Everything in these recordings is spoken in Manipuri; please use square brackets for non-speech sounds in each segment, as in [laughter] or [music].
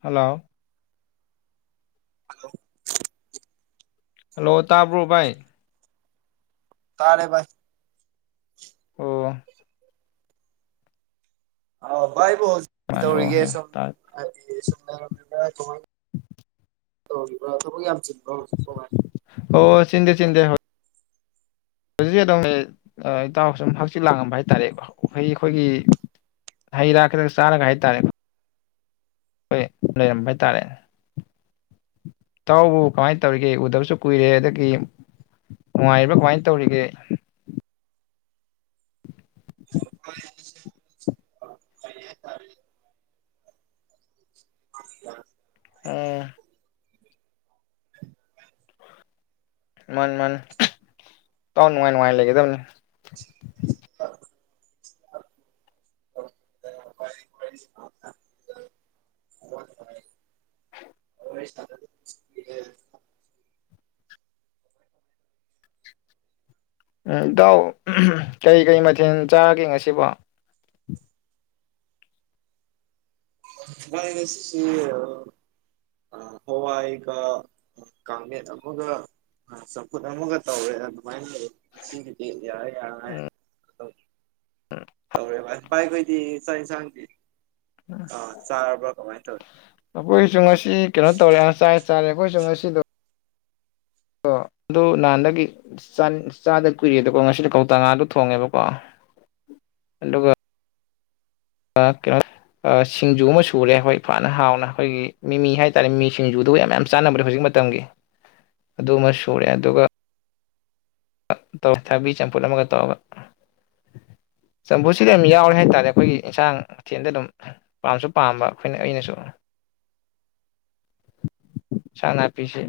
ꯍꯜꯂꯣ ꯑꯥꯜꯂꯣ ꯍꯜꯂꯣ ꯇꯥꯕ꯭ꯔꯣ ꯚꯥꯏ ꯇꯥꯔꯦ ꯚꯥꯢ ꯑꯣ ꯑ ꯚꯥꯏꯕꯨ ꯍꯧꯖꯤꯛꯤ ꯃꯥꯅꯦ ꯑꯣ ꯇꯧꯔꯤꯒꯦ ꯍꯦ ꯁꯨꯝ ꯇꯥꯔꯦ ꯍꯥꯏꯗꯤ ꯁꯨꯝ ꯂꯩꯔꯝꯃꯤꯕ꯭ꯔ ꯀꯃꯥꯏ ꯇꯧꯔꯤꯕ꯭ꯔꯣ ꯊꯕꯛ ꯌꯥꯝ ꯆꯤꯟꯕ꯭ꯔꯣ ꯍꯧꯖꯤꯛꯄꯨ ꯚꯥꯏ ꯑꯣ ꯆꯤꯟꯗꯦ ꯆꯤꯟꯗꯦ ꯍ ꯍꯧꯖꯤꯛꯁꯦ ꯑꯗꯨꯝ ꯏꯇꯥꯎꯁꯨꯨꯝ ꯍꯛꯆꯤꯛ ꯂꯥꯡꯉꯝꯕ ꯍꯥꯏꯇꯥꯔꯦ ꯑꯩ ꯑꯩꯈꯣꯏꯒꯤ ꯍꯩ ꯔꯥ ꯈꯤꯇꯪ ꯆꯥꯔꯒ ꯍꯥꯏꯇꯥꯔꯦꯀꯣ ꯑꯩꯈꯣꯏ ꯂꯩꯔꯝꯕ ꯍꯥꯏꯇꯥꯔꯦ ꯇꯥꯎꯕꯨ ꯀꯃꯥꯏꯅ ꯇꯧꯔꯤꯒꯦ ꯎꯗꯕꯁꯨ ꯀꯨꯏꯔꯦ ꯑꯗꯒꯤ ꯅꯨꯡꯉꯥꯏꯔꯤꯕ꯭ꯔꯥ ꯀꯃꯥꯏ ꯇꯧꯔꯤꯒꯦ [unintelligible] ꯑꯣ [unintelligible] ꯃꯥꯅꯤ ꯃꯥꯅꯤ ꯇꯥꯎ ꯅꯨꯡꯉꯥꯏ ꯅꯨꯡꯉꯥꯏ ꯂꯩꯒꯗꯕꯅꯤ [inaudible] [unintelligible] [unintelligible] ꯎꯝ ꯏꯇꯥꯎ ꯑꯍꯝ ꯀꯔꯤ ꯀꯔꯤ ꯃꯊꯦꯜ ꯆꯥꯔꯒꯦ ꯉꯁꯤꯕꯣ [unintelligible] ꯑ ꯍꯋꯥꯏ ꯀ ꯀꯦꯠ ꯑꯃꯒ ꯑ ꯆꯥꯎꯈꯨꯠ ꯑꯃꯒ ꯇꯧꯋꯦ ꯑꯗꯨꯃꯥꯏꯅꯋ ꯉꯁꯤꯒꯤꯗꯤ ꯌꯥꯔꯦ ꯌꯥꯔꯦ ꯎ ꯇꯧꯔꯦ ꯄꯥꯏꯈꯣꯏꯗꯤ ꯆꯥꯛ ꯌꯦꯟꯁꯥꯡꯗꯤ ꯑꯥ ꯆꯥꯔꯕ꯭ꯔꯥ ꯀꯃꯥꯏꯅ ꯇꯧꯋꯤ ꯑꯩꯈꯣꯏꯁꯨ ꯉꯁꯤ ꯀꯩꯅꯣ ꯇꯧꯔꯦ ꯉꯁꯥꯏ ꯆꯥꯔꯦ ꯑꯩꯈꯣꯏꯁꯨ ꯉꯁꯤꯗꯣ ꯑ ꯑꯗꯨ ꯅꯍꯥꯟꯗꯒꯤ ꯆꯥꯗ ꯀꯨꯏꯔꯦꯗꯀꯣ ꯉꯁꯤꯗ ꯀꯧꯇꯥ ꯉꯥꯗꯣ ꯊꯣꯡꯉꯦꯕꯀꯣ ꯑꯗꯨꯒ ꯀ ꯀ ꯁꯤꯡꯖꯨ ꯑꯃ ꯁꯨꯔꯦ ꯑꯩꯈꯣꯏ ꯐꯅ ꯍꯥꯎꯅ ꯑꯩꯈꯣꯏꯒꯤ ꯃꯤꯃꯤ ꯍꯥꯏ ꯇꯥꯔꯦ ꯃꯤ ꯁꯤꯡꯖꯨꯗꯨꯕꯨ ꯌꯥꯝ ꯌꯥꯝꯅ ꯆꯥꯅꯕ꯭ꯔ ꯍꯧꯖꯤꯛ ꯑꯗꯨꯃ ꯁꯨꯔꯦ ꯑꯗꯨꯒ ꯇꯧ ꯊꯥꯕꯤ ꯆꯝꯐꯨꯠ ꯑꯃꯒ ꯇꯧꯒ ꯆꯝꯐꯨꯁꯤꯗꯤ ꯌꯥꯝ ꯌꯥꯎꯔꯦ ꯍꯥꯏꯇꯥꯔꯦ ꯑꯩꯈꯣꯏꯒꯤ ꯏꯟꯁꯥꯡ ꯃꯊꯦꯜꯗ ꯑꯗꯨꯝ ꯄꯥꯝꯁꯨ ꯄꯥꯝꯕ ꯑꯩꯈꯣꯏꯅ ꯑꯩꯅꯁꯨ ꯏꯥꯡ ꯅꯥꯄꯤꯁꯦ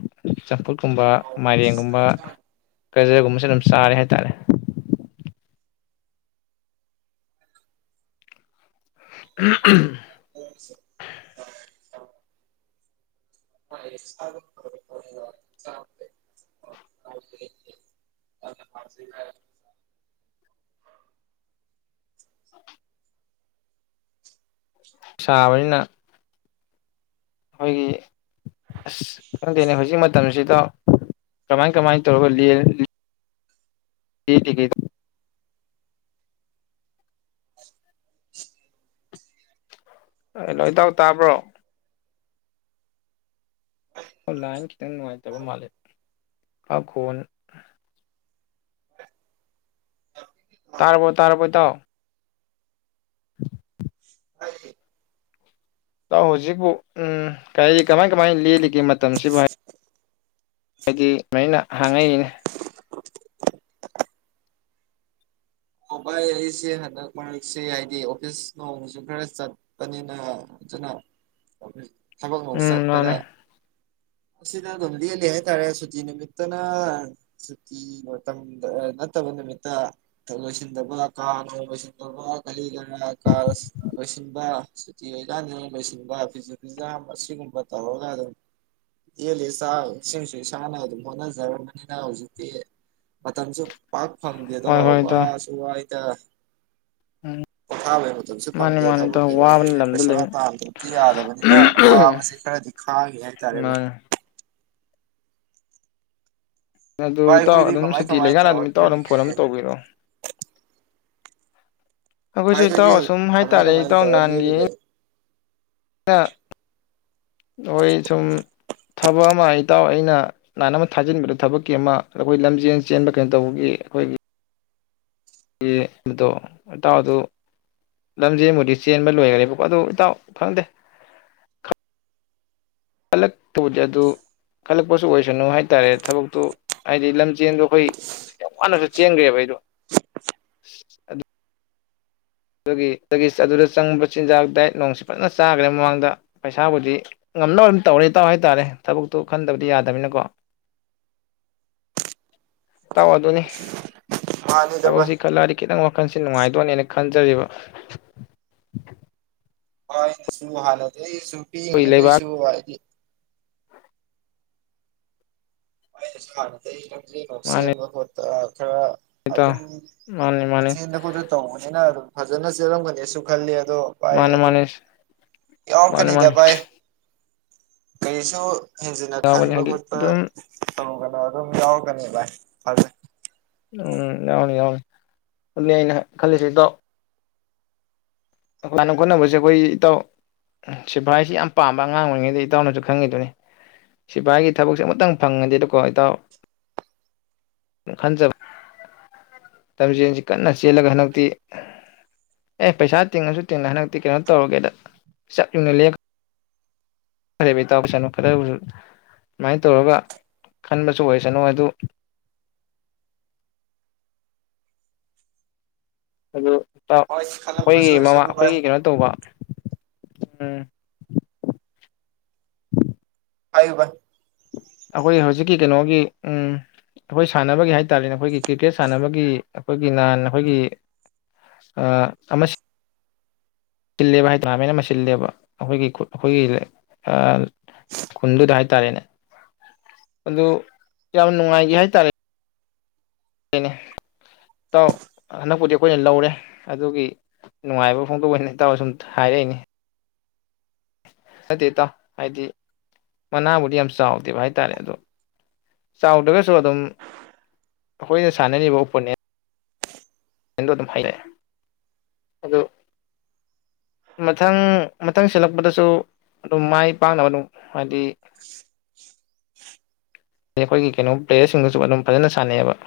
ꯆꯝꯐꯨꯠꯀꯨꯝꯕ ꯃꯥꯏꯔꯦꯡꯒꯨꯝꯕ ꯀꯖꯔꯒꯨꯝꯕꯁꯦ ꯑꯗꯨꯝ ꯆꯥꯔꯦ ꯍꯥꯏꯇꯥꯔꯦ ꯎ ꯎꯦ ꯆ ꯆ ꯔ ꯁꯥꯕꯅꯤꯅ ꯑꯩꯈꯣꯏꯒꯤ ꯑꯁ ꯈꯪꯗꯦꯅꯦ ꯍꯧꯖꯤꯛ ꯃꯇꯝꯁꯤꯗ ꯀꯃꯥꯏꯅ ꯀꯃꯥꯏ ꯇꯧꯔꯒ ꯑ ꯑꯦ ꯂꯣꯏ ꯇꯎ ꯇꯥꯕ꯭ꯔꯣ ꯑꯣꯟꯂꯥꯏꯟ ꯈꯤꯇꯪ ꯅꯨꯡꯉꯥꯏꯇꯕ ꯃꯥꯂꯦ ꯑꯈꯣꯟ ꯇꯥꯔꯔꯕꯣꯏ ꯇꯥꯔꯔꯕꯣꯏ ꯇꯥꯎ [unintelligible] ꯑ ꯍꯧꯖꯤꯛꯄꯨ ꯎꯝ ꯀꯔꯤ ꯀꯃꯥꯏ ꯀꯃꯥꯏ ꯂꯦꯜꯂꯤꯒꯦ ꯃꯇꯝꯁꯤꯕꯨ ꯍꯥꯏ ꯍꯥꯏꯗꯤ ꯁꯨꯃꯥꯏꯅ ꯍꯥꯡꯉꯛꯏꯅꯦ ꯑꯣ ꯚꯥꯏ ꯑꯩꯁꯦ ꯍꯟꯗꯛ ꯃꯔꯛꯁꯦ ꯍꯥꯏꯗꯤ ꯑꯣꯐꯤꯁ ꯅꯣꯡꯁꯨ ꯈꯔ ꯆꯠꯄꯅꯤꯅ ꯑꯗꯨꯅ ꯊꯕꯛ ꯑꯃ ꯎꯝ ꯆꯠꯄꯗ ꯃꯥꯅꯦ ꯁꯤꯗ ꯅꯗꯤ ꯂꯩ ꯍꯥꯏꯇꯥꯥꯔꯦ ꯁꯨꯇꯤ ꯃꯤꯠꯇꯅ ꯁ ꯅꯠꯇꯧꯕ ꯅꯨꯃꯤꯠꯇ ꯇꯧ ꯗ ꯀꯥ ꯗ ꯀꯂꯤꯒ ꯀꯥ ꯂꯣꯏꯁꯤꯟꯕ ꯁꯨꯇꯤ ꯑꯣꯏꯀꯥꯟꯅꯤ ꯂꯣꯏꯁꯤꯟꯕ ꯐꯤꯁꯨ ꯐꯤꯖꯥ ꯑꯁꯤꯒꯨꯝꯕ ꯇꯧꯔꯒ ꯑꯗꯨꯝ ꯌꯦꯜꯂꯤ ꯆꯁꯤꯡꯁꯨ ꯏꯁꯥꯅ ꯑꯗꯨꯝ ꯍꯣꯠꯅꯖꯔꯕꯅꯤꯅ ꯍꯧꯖꯤꯛꯇꯤ ꯃꯇꯝꯁꯨ ꯄꯥꯛ ꯐꯪꯗꯦ ꯑꯗꯣ ꯍꯣꯏ ꯍꯣꯏ ꯏꯇꯥꯎ ꯋꯥꯁꯨ ꯋꯥꯏꯗ ꯎꯝ ꯄꯣꯊꯥꯕꯩ ꯃꯇꯝꯁꯨ ꯃꯥꯅꯤ ꯐꯪꯗꯦ ꯃꯥꯅꯤ ꯊꯕꯛꯀꯤ ꯏꯇꯥꯎ ꯋꯥꯕꯅ ꯂꯝꯗ ꯄ꯭ꯔꯦꯁꯥ ꯂꯩꯕ ꯄꯥꯝꯗ꯭ꯔꯗꯤ ꯌꯥꯗꯕꯅꯤꯅ ꯋꯥꯕꯁꯤ ꯈꯔꯗꯤ ꯍ ꯍꯇꯥꯔꯦꯕ ꯃꯥꯅꯦ ꯑꯗꯨ ꯚꯥꯏ ꯏꯇꯥꯎ ꯑꯩꯈꯣꯏꯗꯤ ꯑꯗꯨꯝ ꯀꯃꯥꯏ ꯁꯨꯇꯤ ꯀꯃꯥꯏ ꯂꯩꯀꯥꯟꯅ ꯑꯗꯨꯝ ꯇꯧꯔ ꯏꯇꯥꯎ ꯑꯗꯨꯝ ꯂꯦꯜꯂꯤꯒꯦ ꯐꯣꯟ ꯑꯗꯨꯝ ꯇꯧꯕꯤꯔꯛꯑꯣ ꯑꯩꯈꯣꯏꯁꯨ ꯚꯥꯏ ꯈꯣꯏꯗꯤ ꯏꯇꯥꯎ ꯑꯁꯨꯝ ꯀꯃꯥꯏ ꯍꯥꯏꯇꯥꯔꯦ ꯀꯃꯥꯏꯅ ꯏꯇꯥꯎ ꯇꯧꯔ ꯅꯍꯥꯟꯒꯤ ꯂꯦꯜꯂꯤꯒꯦ ꯑꯩꯅ ꯍꯣꯏ ꯁꯨꯝ ꯊꯕꯛ ꯑꯃ ꯑꯩꯇꯥꯎ ꯑꯩꯅ ꯁꯨꯅꯥꯅ ꯑꯃ ꯊꯥꯖꯤꯟꯕꯗ ꯊꯕꯛꯀꯤ ꯑꯃ ꯑꯩꯈꯣꯏ ꯂꯝꯖꯦꯟ ꯆꯦꯟꯕ ꯀꯩꯅꯣ ꯇꯧꯕꯒꯤ ꯑꯩꯈꯣꯏꯒꯤ ꯑꯗꯣ ꯑꯦꯇꯥꯎꯗ ꯂꯝꯖꯦꯟꯕꯨꯗꯤ ꯆꯦꯟꯕ ꯂꯣꯏꯈ꯭ꯔꯦꯕꯀꯣ ꯑꯗꯨ ꯏꯇꯥꯎ ꯐꯪꯗꯦ ꯄꯂꯛ ꯇꯨꯖꯗꯨ ꯈꯜꯂꯛꯄꯁꯨ ꯑꯣꯏꯁꯅꯨ ꯍꯥꯏꯇꯥꯔꯦ ꯊꯕꯛꯇꯨ ꯍꯥꯏꯗꯤ ꯂꯝꯖꯦꯟꯗꯣ ꯑꯩꯈꯣꯏ ꯌꯥꯝ ꯋꯥꯅꯁꯨ ꯆꯦꯟꯈ꯭ꯔꯦꯕ ꯑꯩꯗꯣ ꯑꯗꯨꯒꯤ ꯑꯗꯨꯗꯒꯤ ꯑꯗꯨꯗ ꯆꯪꯕ ꯆꯤꯟꯖꯥꯛ ꯗꯥꯏꯠ ꯅꯣꯡꯁꯤ ꯐꯖꯅ ꯆꯥꯈ꯭ꯔꯦ ꯃꯃꯥꯡꯗ ꯄꯩꯁꯥꯕꯨꯗꯤ ꯉꯝꯅꯕ ꯑꯗꯨꯝ ꯇꯧꯔꯦ ꯇꯥꯎ ꯍꯥꯏꯇꯥꯔꯦ ꯊꯕꯛꯇꯣ ꯈꯟꯗꯕꯗꯤ ꯌꯥꯗꯕꯅꯤꯅꯀꯣ ꯇ ꯑꯗꯨꯅꯤ ꯍꯥꯟꯅꯤꯗ ꯚꯥꯏ ꯊꯁꯤ ꯈꯜꯂꯔꯤꯛ ꯈꯤꯇꯪ ꯋꯥꯈꯜꯁꯦ ꯅꯨꯡꯉꯥꯏꯗꯣꯏꯅꯦꯅ ꯈꯟꯖꯔꯤꯕ ꯍꯣꯏꯩꯅꯁꯨ ꯍꯥꯟꯅꯗꯤ ꯑꯩꯁꯨ ꯑꯩꯈꯣꯏ ꯂꯩꯕꯥꯛ ꯄꯤꯛꯏꯉꯦꯗꯁꯨ ꯍꯥꯏꯗꯤ ꯍꯥꯟꯅꯣ ꯃꯥꯅꯤ ꯆꯦꯟꯕ ꯈꯣꯠꯄ ꯈꯔ ꯏꯇꯥꯎ ꯑꯗꯨꯝ ꯃꯥꯅꯤ ꯃꯥꯅꯤ ꯆꯦꯟꯗ ꯈꯣꯠꯇ ꯇꯧꯕꯅꯤꯅ ꯑꯗꯨꯝ ꯐꯖꯅ ꯆꯦꯜꯂꯝꯒꯅꯦꯁꯨ ꯈꯜꯂꯤ ꯑꯗꯣ ꯚꯥꯏ ꯃꯥꯅꯤ ꯑꯗꯨ ꯃꯥꯅꯤ ꯃꯥꯅꯤ ꯌꯥꯎꯔꯛꯀꯅꯤꯗ ꯃꯥꯅꯤ ꯚꯥꯏ ꯀꯔꯤꯁꯨ ꯍꯦꯟꯖꯤꯟꯅ ꯌꯥꯎꯒꯅꯤ ꯈꯟꯕ ꯍꯥꯏꯗꯤ ꯈꯣꯠꯄ ꯑꯗꯨꯝ ꯇꯧꯔꯨꯒꯅ ꯑꯗꯨꯝ ꯌꯥꯎꯔꯛꯀꯅꯦ ꯚꯥꯏ ꯐꯖꯩ ꯎꯝ ꯌꯥꯎꯅꯤ ꯌꯥꯎꯅꯤ ꯑꯗꯨꯅꯤ ꯑꯩꯅ ꯈꯜꯂꯤꯁꯦ ꯏꯇꯣ ꯁꯥꯟꯅ ꯈꯣꯠꯅꯕꯁꯦ ꯑꯩꯈꯣꯏ ꯏꯇꯥꯎ ꯎ ꯁꯤꯐꯚꯥꯏꯁꯤ ꯌꯥꯝ ꯄꯥꯝꯕ ꯑꯉꯥꯡ ꯑꯣꯏꯔꯤꯉꯩꯗꯒꯤ ꯏꯇꯥꯎꯅꯁꯨ ꯈꯪꯈꯤꯗꯨꯅꯤ ꯁꯤꯐꯥꯏꯒꯤ ꯊꯕꯛꯁꯦ ꯑꯃꯇꯪ ꯐꯪꯉꯅꯤ ꯑꯗ ꯀꯣ ꯏꯇꯥꯎ ꯈꯟꯖꯕ ꯂꯝꯖꯦꯟꯁꯤ ꯀꯟꯅ ꯆꯦꯜꯂꯒ ꯍꯟꯗꯛꯇꯤ ꯑꯦ ꯄꯩꯁꯥ ꯇꯤꯡꯉꯁꯨ ꯇꯤꯡꯉ ꯍꯟꯗꯛꯇꯤ ꯀꯩꯅꯣ ꯇꯧꯔꯒꯦꯗ ꯆꯠꯂꯨꯅ ꯐꯔꯦꯕꯩ ꯇꯥꯎꯁꯅꯨ ꯈꯔꯕꯨꯁꯨ ꯑꯗꯨꯃꯥꯏꯅ ꯇꯧꯔꯒ ꯈꯟꯕꯁꯨ ꯑꯣꯏꯁꯅꯨ ꯑꯗꯨ ꯑꯗꯨ ꯍꯣꯏ ꯈꯜꯂꯛꯄꯁꯨ ꯑꯩꯈꯣꯏꯒꯤ ꯃꯃꯥ ꯑꯣꯏꯁꯅꯨ ꯚꯥꯏ ꯑꯩꯈꯣꯏꯒꯤ ꯀꯩꯅꯣ ꯇꯧꯕ ꯎ ꯍꯥꯏꯥꯏꯕ ꯑꯩꯈꯣꯏ ꯍꯧꯖꯤꯛꯀꯤ ꯀꯩꯅꯣꯒꯤ ꯎ ꯑꯩꯈꯣꯏ ꯁꯥꯟꯅꯕꯒꯤ ꯍꯥꯏꯇꯥꯥꯔꯦꯅꯦ ꯑꯩꯈꯣꯏꯒꯤ ꯀ꯭ꯔꯤꯀꯦꯠ ꯁꯥꯟꯅꯕꯒꯤ ꯑꯩꯈꯣꯏꯒꯤ ꯅꯍꯥꯟ ꯑꯩꯈꯣꯏꯒꯤ ꯑ ꯑꯃ ꯆꯤꯜꯂꯦꯕ ꯍꯥꯏ ꯇꯅꯥꯃꯦꯟ ꯑꯃ ꯁꯤꯤꯜꯂꯦꯕ ꯑꯩꯈꯣꯏꯒꯤ ꯈꯨꯠ ꯑꯩꯈꯣꯏꯒꯤ ꯈꯨꯟꯗꯨꯗ ꯍꯥꯏꯇꯥꯔꯦꯅꯦ ꯑꯗꯨ ꯌꯥꯝ ꯅꯨꯡꯉꯥꯏꯈꯤ ꯍꯥꯏꯇꯥꯔꯦꯅꯦ ꯅꯦ ꯏꯇꯥꯎ ꯍꯟꯗꯛꯄꯨꯗꯤ ꯑꯩꯈꯣꯏꯅ ꯂꯧꯔꯦ ꯑꯗꯨꯒꯤ ꯅꯨꯡꯉꯥꯏꯕ ꯐꯣꯡꯗꯣꯛ ꯇꯔ ꯁꯨꯝ ꯍꯥꯏꯔꯛꯏꯅꯤ ꯐꯠꯇꯦ ꯇꯥꯎ ꯍꯥꯏꯗꯤ ꯃꯅꯥꯕꯨꯗꯤ ꯌꯥꯝ ꯆꯥꯎꯗꯦꯕ ꯍꯥꯏꯇꯥꯔꯦ ꯑꯗꯣ ꯆꯥꯎꯗ꯭ꯔꯒꯁꯨ ꯑꯗꯨꯝ ꯑꯩꯈꯣꯏꯅ ꯁꯥꯟꯅꯔꯤꯕ ꯑꯣꯄꯣꯅꯦꯟ ꯑꯗꯣ ꯑꯗꯨꯝ ꯍꯥꯏꯔꯛꯑꯦ ꯑꯗꯨ ꯃꯊꯪ ꯃꯊꯪ ꯁꯤꯜꯂꯛꯄꯗꯁꯨ ꯑꯗꯨꯝ ꯃꯥꯏ ꯄꯥꯛꯅꯕ ꯑꯗꯨꯝ ꯍꯥꯏꯗꯤ ꯑꯩꯈꯣꯏꯒꯤ ꯀꯩꯅꯣ ꯄ꯭ꯂꯦꯌꯔꯁꯤꯡꯒꯁꯨ ꯑꯗꯨꯝ ꯐꯖꯅ ꯁꯥꯟꯅꯩꯑꯕ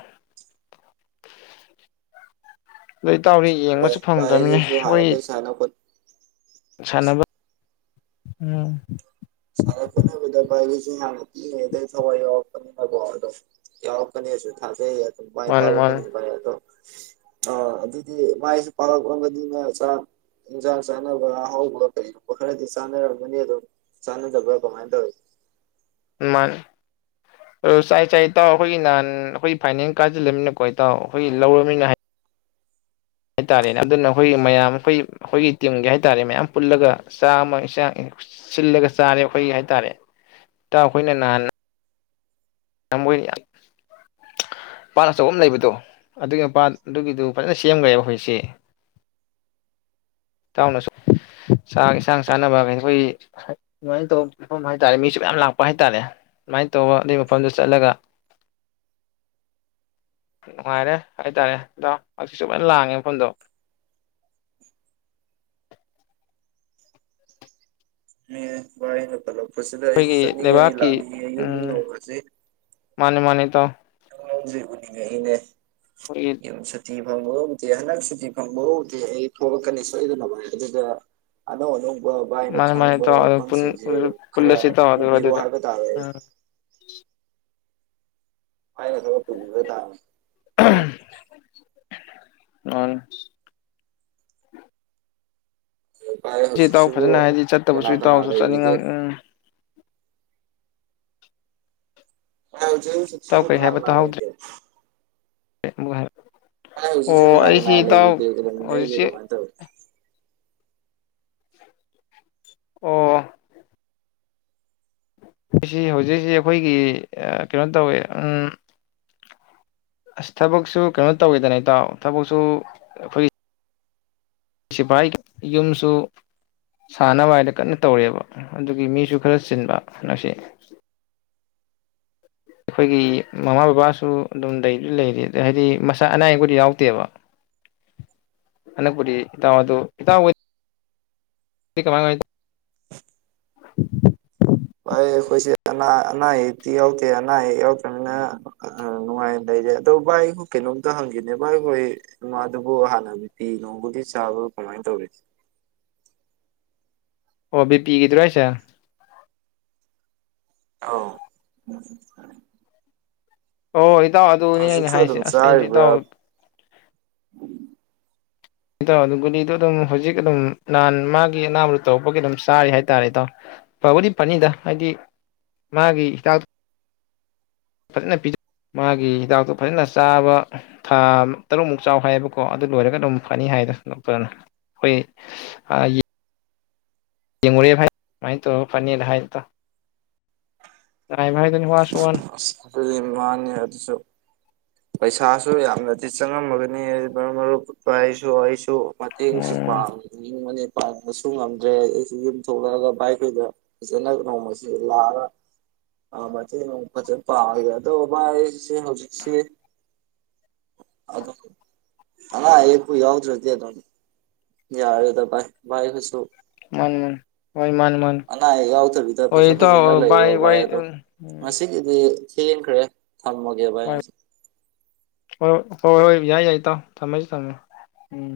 ꯂꯩ ꯇꯥꯎꯔꯤ ꯌꯦꯡꯕꯁꯨ ꯚꯥꯏ ꯐꯪꯗ꯭ꯔꯃꯤꯅꯦ ꯍꯣꯏꯁꯨ ꯍꯣꯏ ꯍꯥꯟꯅꯗꯩ ꯁꯥꯟꯅ ꯈꯣꯠꯅ ꯁꯥꯟꯅꯕ ꯎꯝ ꯁꯥꯟꯅ ꯈꯣꯠꯅꯕꯗ ꯚꯥꯏꯒꯤꯁꯤ ꯌꯥꯝꯅ ꯏꯤꯏꯉꯦ ꯑꯗꯩ ꯊꯋꯥꯏ ꯌꯥꯎꯔꯛꯄꯅꯤꯅꯀꯣ ꯑꯗꯣ ꯌꯥꯋꯥ ꯀꯅꯤꯁꯨ ꯊꯥꯖ ꯃꯥꯏ ꯃꯥꯅꯦ ꯄꯥꯎ ꯊ ꯃꯥꯅꯦ ꯄꯥꯏꯣ ꯑ ꯑꯗꯨꯗꯤ ꯃꯥꯏꯁꯨ ꯄꯥꯂꯛꯕꯅꯤꯅ ꯏꯟꯁꯥꯡ ꯆꯥꯅꯕ ꯍꯧꯕ ꯀꯩꯒꯨꯝ ꯈꯔꯗꯤ ꯆꯥꯟꯅꯔꯝꯒꯅꯤ ꯑꯗꯨꯝ ꯆꯥꯟꯅꯗꯕ꯭ꯔꯥ ꯀꯃꯥꯏꯅ ꯇꯧꯋꯤ ꯃꯥ ꯑ ꯆꯥꯏ ꯆꯥꯏ ꯏꯇꯥꯎ ꯑꯩꯈꯣꯏꯒꯤ ꯅꯍꯥꯟ ꯑꯩꯈꯣꯏꯒꯤ ꯐꯥꯏꯅꯦꯟ ꯀꯥꯁꯤꯜꯂꯃꯤꯅꯀꯣ ꯏꯇꯥꯎ ꯑꯩꯈꯣꯏꯒꯤ ꯂꯧꯔꯕꯃꯤꯅ ꯍꯥꯏ ꯍꯥꯏꯇꯥꯔꯦꯅꯦ ꯑꯗꯨꯅ ꯑꯩꯈꯣꯏꯒꯤ ꯃꯌꯥꯝ ꯑꯩꯈꯣꯏ ꯑꯩꯈꯣꯏꯒꯤ ꯇꯤꯝꯒꯤ ꯍꯥꯏꯇꯥꯥꯔꯦ ꯃꯌꯥꯝ ꯄꯨꯜꯂꯒ ꯆꯥ ꯑꯃ ꯏꯟꯁꯥꯡ ꯁꯤꯜꯂꯒ ꯆꯥꯔꯦ ꯑꯩꯈꯣꯏ ꯍꯥꯏꯇꯥꯔꯦ ꯑꯩꯈꯣꯏꯅꯍꯥꯟ ꯌꯥꯝꯕꯨꯅꯤ ꯄꯥꯠ ꯑꯆꯧꯕ ꯑꯃ ꯂꯩꯕꯗꯣ ꯑꯗꯨꯒꯤ ꯃꯄꯥ ꯑꯗꯨꯒꯤꯗꯨ ꯐꯖꯅ ꯁꯦꯝꯈ꯭ꯔꯦꯕ ꯑꯩꯖꯤꯣꯏꯁꯤꯦ ꯇꯥꯎꯅ ꯆꯥꯛ ꯌꯦꯟꯁꯥꯡ ꯆꯥꯅꯕ ꯀ ꯑꯩꯈꯣꯏꯒꯤ ꯑꯗꯨꯃꯥꯏꯅ ꯇꯧꯕꯤꯐꯝ ꯍꯥꯏꯇꯥꯔꯦ ꯃꯤꯁꯨ ꯃꯌꯥꯝ ꯂꯥꯛꯄ ꯍꯥꯏꯇꯥꯔꯦ ꯁꯨꯃꯥꯏꯅ ꯇꯧꯕ ꯑꯗꯨꯒꯤ ꯃꯐꯝꯗꯨ ꯆꯠꯂꯒ ꯅꯨꯡꯉꯥꯏꯔꯦ ꯍꯥꯏꯇꯥꯔꯦ ꯏꯗꯥꯎ ꯑꯩꯁꯤꯁꯨꯨ ꯂꯥꯏꯅ ꯂꯥꯡꯉꯦ ꯃꯐꯝꯗꯣ ꯃꯤ ꯏ ꯅꯄꯂ ꯄꯨꯠꯁꯤꯗ ꯑꯩ ꯑꯩꯈꯣꯏꯒꯤ ꯆꯠꯅꯤꯡꯉꯩ ꯂꯩꯕꯥꯛꯀꯤ ꯂꯥꯛꯅꯤꯡꯉꯤ ꯌꯨꯝ ꯎꯝ ꯂꯣꯡꯔꯁꯤ ꯃꯥꯅꯦ - ꯃꯥꯅꯦ ꯏꯇꯥꯎ꯫ [unintelligible] ꯍꯣꯏꯌꯦ꯫ ꯌꯥꯝ ꯁꯨꯇꯤ ꯐꯪꯕ ꯎꯗꯦ ꯍꯟꯗꯛ ꯁꯨꯇꯤ ꯐꯪꯕꯒꯕꯨꯗꯤ ꯑꯩ ꯊꯣꯛꯂꯛꯀꯅꯤ ꯁꯣꯏꯗꯅ ꯚꯥꯏ ꯑꯗꯨꯗ꯫ ꯑꯅꯧ- ꯑꯅꯧꯕ ꯚꯥꯏꯅ ꯃꯥꯅꯦ ꯃꯥꯅꯦ ꯈꯪꯕ ꯏꯇꯥꯎ ꯑꯗꯨ ꯄꯨꯟ ꯃꯐꯝꯁꯤꯡꯁꯦ ꯑꯗꯨꯝ ꯈꯔ ꯄꯨꯜꯂꯁꯤ ꯏꯇꯥꯎ ꯑꯗꯨꯒ ꯄꯨꯕꯤꯔꯣ ꯑꯗꯨꯗ ꯍꯥꯏꯕ ꯇꯥꯔꯦ꯫ ꯎꯝ ꯑꯩꯅ ꯑꯗꯨꯝ ꯄꯨꯕꯤꯕ ꯇꯥꯕꯅꯤ ꯫ ꯑ [unintelligible] ꯆꯠꯁꯦ ꯏꯇꯥꯎ ꯐꯖꯅ ꯍꯥꯏꯗꯤ ꯀꯅꯥ ꯆꯠꯇꯕꯁꯨ ꯀꯅꯥ ꯏꯇꯥꯎꯁꯨ ꯂꯩꯔꯤꯒꯦ ꯆꯠꯅꯤꯡꯉꯝ ꯎꯝ꯫ ꯃꯧꯁꯤꯕꯨ ꯏꯇꯥꯎ ꯍꯧꯖꯤꯛꯁꯤꯕꯨ ꯀꯩ ꯍꯥꯏꯕ ꯀꯅꯥ-ꯀꯅꯥ ꯇꯥꯍꯧꯗ꯭ꯔꯦ ꯂꯩꯒꯦ? ꯑꯃꯨꯛ ꯍꯥꯏꯔꯛꯑꯣ ꯚꯥꯏ ꯍꯧꯖꯤꯛꯁꯤ ꯑꯣ ꯀꯅꯥ ꯀꯅꯥ ꯑꯩꯁꯤ ꯏꯇꯥꯎ ꯂꯩꯔꯤꯒꯦ ꯀꯩꯗꯧꯃꯤꯟꯅꯔꯤꯒꯦ ꯍꯧꯖꯤꯛꯁꯦ ꯫ ꯀꯃꯥꯏꯅ ꯇꯧꯋꯤ ꯑꯣ꯫ ꯑꯩꯁꯤ ꯍꯧꯖꯤꯛ- ꯍꯧꯖꯤꯛ ꯑꯩꯈꯣꯏꯒꯤ ꯀꯩꯅꯣ ꯇꯧꯏ ꯎꯝ꯫ ꯑꯁ ꯊꯕꯛꯁꯨ ꯀꯩꯅꯣ ꯇꯧꯈꯤꯗ꯭ꯔꯦ ꯏꯇꯥꯎ ꯊꯕꯛꯁꯨ ꯑꯩꯈꯣꯏ꯫ ꯁꯤꯐꯥꯏꯒꯤ ꯌꯨꯝꯁꯨ꯫ ꯁꯥꯟꯅꯕ ꯍꯥꯏꯅ ꯀꯟꯅ ꯇꯧꯔꯤꯕ ꯑꯗꯨꯒꯤ ꯃꯤꯁꯨ ꯈꯔ ꯆꯤꯟꯕ ꯉꯁꯤ꯫ ꯑꯩꯈꯣꯏꯒꯤ ꯃꯃꯥ ꯕꯕꯥꯁꯨ ꯑꯗꯨꯝ ꯂꯩꯗꯤ- ꯂꯩꯔꯤ ꯑꯗꯥ ꯍꯥꯏꯗꯤ ꯃꯁꯥ ꯑꯅꯥ ꯑꯌꯦꯛ ꯄꯨꯗꯤ ꯌꯥꯎꯗꯦꯕ [inaudible] ꯍꯜꯂꯛꯄꯗꯤ ꯏꯇꯥꯎ ꯑꯗꯨ ꯏꯇꯥꯎ ꯍꯣꯏ꯫ [unintelligible] ꯚꯥꯏ ꯑꯩꯈꯣꯏꯁꯦ ꯑꯅꯥ- ꯑꯅꯥ ꯑꯌꯦꯛꯇꯤ ꯌꯥꯎꯗꯦ ꯑꯅꯥ ꯑꯌꯦꯛ ꯌꯥꯎꯗ꯭ꯔꯕꯅꯤꯅ ꯫ ꯎꯝ ꯅꯨꯡꯉꯥꯏꯅ ꯂꯩꯔꯦ ꯑꯗꯣ ꯚꯥꯏ ꯑꯩ ꯍꯣꯏ ꯀꯩꯅꯣꯝꯇ ꯍꯪꯒꯦꯅꯦ ꯚꯥꯏ ꯍꯣꯏ ꯃꯥꯗꯨꯕꯨ ꯍꯥꯟꯅ ꯕꯤ ꯄꯤ ꯅꯧꯕꯒꯤ ꯆꯥꯕꯔꯣ ꯀꯃꯥꯏꯅ ꯇꯧꯔꯤ? ꯑꯣ ꯕꯤ ꯄꯤ ꯒꯤꯗꯨꯔꯣ ꯍꯥꯏꯁꯦ꯫ ꯑꯧ꯫ ꯑꯣ ꯏꯇꯥꯎ ꯑꯗꯨꯅꯦ ꯑꯩꯅ ꯍꯧꯖꯤꯛꯁꯨ ꯍꯥꯏꯁꯦ ꯑꯗꯨꯝ ꯑꯁ ꯑꯩꯁꯨ ꯆꯥꯔꯤꯕ꯭ꯔꯥ ꯏꯇꯥꯎ꯫ ꯏꯇꯥꯎ ꯑꯗꯨ ꯒꯨꯂꯤꯗꯨꯣ ꯑꯗꯨꯝ ꯍꯧꯖꯤꯛ ꯑꯗꯨꯝ ꯅꯍꯥꯟ ꯃꯥꯒꯤ ꯑꯅꯥꯕꯗꯨ ꯇꯧꯔꯛꯄꯒꯤ ꯑꯗꯨꯝ ꯆꯥꯔꯤ ꯍꯥꯏꯇꯥꯔꯦ ꯏꯏꯥꯎ ꯐꯕꯨꯗꯤ ꯐꯥꯅꯤꯗ ꯍꯥꯏꯗꯤ ꯃꯥꯒꯤ ꯍꯤꯗꯥꯛꯇꯣ ꯐꯖꯅ ꯄꯤꯖ -ꯃꯥꯒꯤ ꯍꯤꯗꯥꯛꯇꯣ ꯐꯖꯅ ꯆꯥꯕ ꯊꯥ ꯇꯔꯨꯛꯃꯨꯛ ꯆꯥꯎ ꯍꯥꯏꯌꯦꯕꯀꯣ ꯑꯗꯨ ꯂꯣꯏꯔꯒ ꯑꯗꯨꯝ ꯐꯅꯤ ꯍꯥꯏꯗ ꯗꯣꯛꯇꯔꯅ꯫ [unintelligible] ꯌꯦꯡꯉꯨꯔꯦ ꯚꯥꯏ ꯑꯗꯨꯃꯥꯏ ꯇꯧꯔꯒ ꯐꯅꯤꯅ ꯍꯥꯏ ꯏꯇꯥꯎ ꯉꯥꯏꯕ ꯍꯥꯏꯗꯨꯅꯤ ꯋꯥꯔꯁꯨ ꯋꯥꯅꯥ ꯫ [unintelligible] ꯄꯩꯁꯥꯁꯨ ꯌꯥꯝꯅꯗꯤ ꯆꯪꯉꯝꯃꯒꯅꯤ [unintelligible] ꯑꯩꯁꯨ ꯎꯝ ꯄꯥꯡꯅꯤꯡꯕꯅꯦ ꯄꯥꯡꯕꯁꯨ ꯉꯝꯗ꯭ꯔꯦ ꯑꯩꯁꯨ ꯌꯨꯝ ꯊꯣꯛꯂꯛꯂꯒ ꯚꯥꯏꯈꯣꯏꯗ ꯐꯖꯅ ꯅꯣꯡꯃꯥ ꯂꯥꯛꯂꯒ ꯑꯥ ꯃꯇꯦꯡ ꯑꯃꯨꯛ ꯐꯖꯅ ꯄꯥꯡꯑꯒꯦ ꯑꯗꯣ ꯚꯥꯏ ꯑꯩꯁꯦ ꯍꯧꯖꯤꯛꯁꯦ ꯑꯗꯨꯝ - ꯑꯅꯥ ꯑꯌꯦꯛꯄꯨ ꯌꯥꯎꯗ꯭ꯔꯗꯤ ꯑꯗꯨꯝ ꯌꯥꯔꯦꯗ ꯚꯥꯏ -ꯚꯥꯏ ꯍꯣꯏꯁꯨ ꯃꯥꯟꯅꯦ- ꯃꯥꯟꯅꯦ ꯍꯣꯏ ꯃꯥꯟꯅꯦ ꯃꯥꯟꯅꯦ ꯑꯅꯥ ꯑꯌꯦꯛ ꯌꯥꯎꯗꯕꯤꯗ ꯐꯖ- ꯐꯖꯅ ꯂꯩꯔꯣ ꯚꯥꯏ ꯋꯥꯔꯤ ꯑꯗꯣ ꯎꯝ ꯎꯝ ꯉꯁꯤ ꯑꯗꯨꯗꯤ ꯊꯦꯟꯈ꯭ꯔꯦ ꯊꯝꯃꯥꯒꯦ ꯚꯥꯏ ꯉꯁꯤ ꯍꯣ-ꯍꯣꯏ ꯌꯥꯏ ꯌꯥꯏ ꯇꯥꯎ ꯊꯝꯃꯁꯤ ꯊꯝꯃꯦ ꯎꯝ